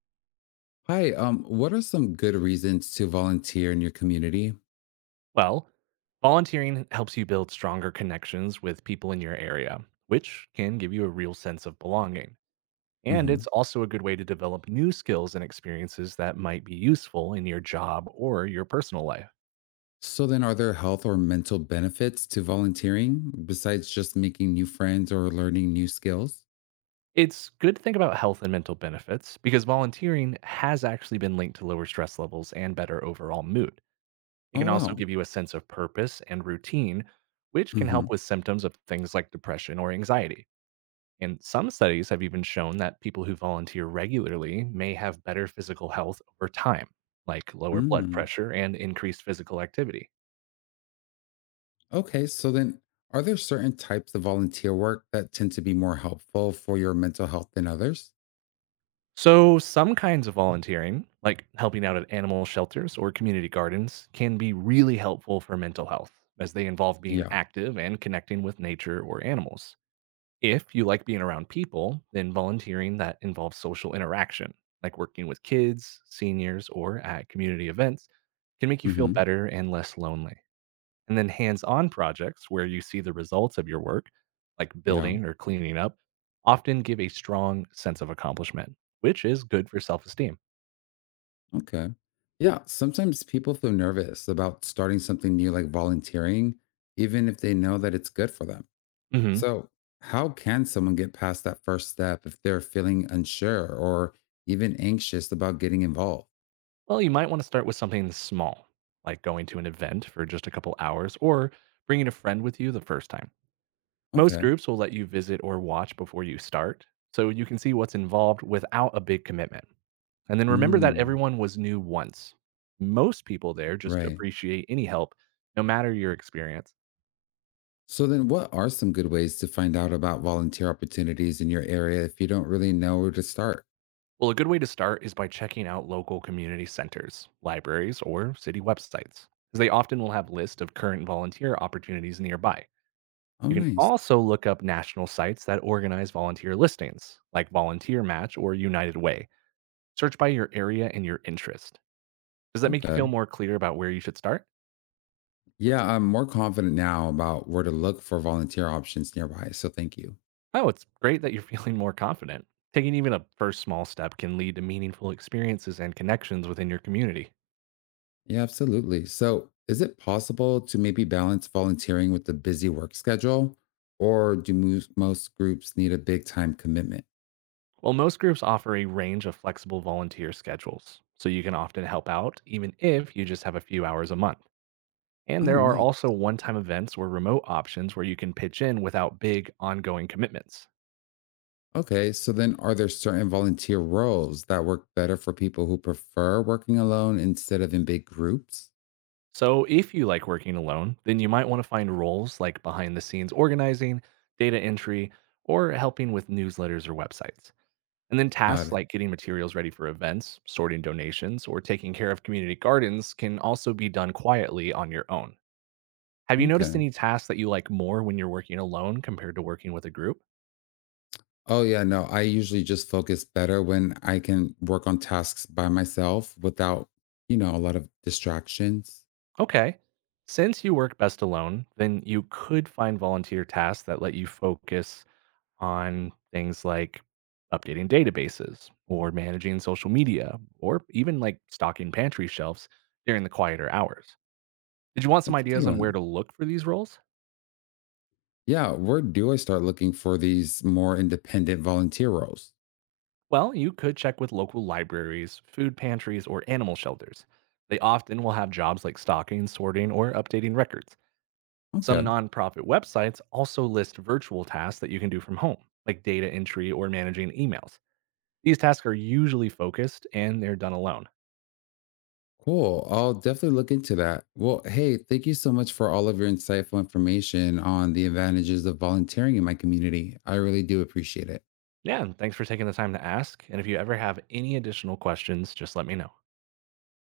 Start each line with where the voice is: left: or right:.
left: Hi, what are some good reasons to volunteer in your community?
right: Well, volunteering helps you build stronger connections with people in your area, which can give you a real sense of belonging. And it's
left: Hmm.
right: also a good way to develop new skills and experiences that might be useful in your job or your personal life.
left: So then, are there health or mental benefits to volunteering besides just making new friends or learning new skills?
right: It's good to think about health and mental benefits because volunteering has actually been linked to lower stress levels and better overall mood. It
left: Oh,
right: can also
left: wow.
right: give you a sense of purpose and routine, which can
left: Hmm.
right: help with symptoms of things like depression or anxiety. And some studies have even shown that people who volunteer regularly may have better physical health over time, like lower blood
left: Mm.
right: pressure and increased physical activity.
left: Okay, so then, are there certain types of volunteer work that tend to be more helpful for your mental health than others?
right: So, some kinds of volunteering, like helping out at animal shelters or community gardens, can be really helpful for mental health, as they involve being
left: Yeah.
right: active and connecting with nature or animals. If you like being around people, then volunteering that involves social interaction, like working with kids, seniors, or at community events, can make you feel
left: Hmm.
right: better and less lonely. And then hands on projects where you see the results of your work, like
left: Yeah.
right: building or cleaning up, often give a strong sense of accomplishment, which is good for self esteem.
left: Okay. Yeah, sometimes people feel nervous about starting something new like volunteering, even if they know that it's good for them.
right: Hmm.
left: So how can someone get past that first step if they're feeling unsure or even anxious about getting involved?
right: Well, you might want to start with something small, like going to an event for just a couple hours or bringing a friend with you the first time. Most
left: Okay.
right: groups will let you visit or watch before you start, so you can see what's involved without a big commitment. And then remember that
left: Mm,
right: everyone was new once. Most people there just
left: right.
right: appreciate any help, no matter your experience.
left: So then, what are some good ways to find out about volunteer opportunities in your area if you don't really know where to start?
right: Well, a good way to start is by checking out local community centers, libraries, or city websites, as they often will have lists of current volunteer opportunities nearby.
left: Oh,
right: You can
left: nice.
right: also look up national sites that organize volunteer listings, like Volunteer Match or United Way. Search by your area and your interest. Does that make you
left: Okay.
right: feel more clear about where you should start?
left: Yeah, I'm more confident now about where to look for volunteer options nearby. So thank you.
right: Oh, it's great that you're feeling more confident. Taking even a first small step can lead to meaningful experiences and connections within your community.
left: Yeah, absolutely. So is it possible to maybe balance volunteering with the busy work schedule, or do most groups need a big time commitment?
right: Well, most groups offer a range of flexible volunteer schedules, so you can often help out even if you just have a few hours a month.
left: Oh,
right: And there are
left: nice.
right: also one time events or remote options where you can pitch in without big ongoing commitments.
left: Okay, so then, are there certain volunteer roles that work better for people who prefer working alone instead of in big groups?
right: So, if you like working alone, then you might want to find roles like behind the scenes organizing, data entry, or helping with newsletters or websites. And then
left: Got
right: tasks
left: it.
right: like getting materials ready for events, sorting donations, or taking care of community gardens can also be done quietly on your own. Have you noticed
left: Okay.
right: any tasks that you like more when you're working alone compared to working with a group?
left: Oh, yeah, no, I usually just focus better when I can work on tasks by myself without a lot of distractions.
right: Okay. Since you work best alone, then you could find volunteer tasks that let you focus on things like updating databases or managing social media or even like stocking pantry shelves during the quieter hours. Did you want some
left: That's a good
right: ideas on where to
left: one.
right: look for these roles?
left: Yeah, where do I start looking for these more independent volunteer roles?
right: Well, you could check with local libraries, food pantries, or animal shelters. They often will have jobs like stocking, sorting, or updating records. Some
left: Okay,
right: nonprofit websites also list virtual tasks that you can do from home, like data entry or managing emails. These tasks are usually focused and they're done alone.
left: cool. I'll definitely look into that. Well, hey, thank you so much for all of your insightful information on the advantages of volunteering in my community. I really do appreciate it.
right: Yeah, and thanks for taking the time to ask. And if you ever have any additional questions, just let me know.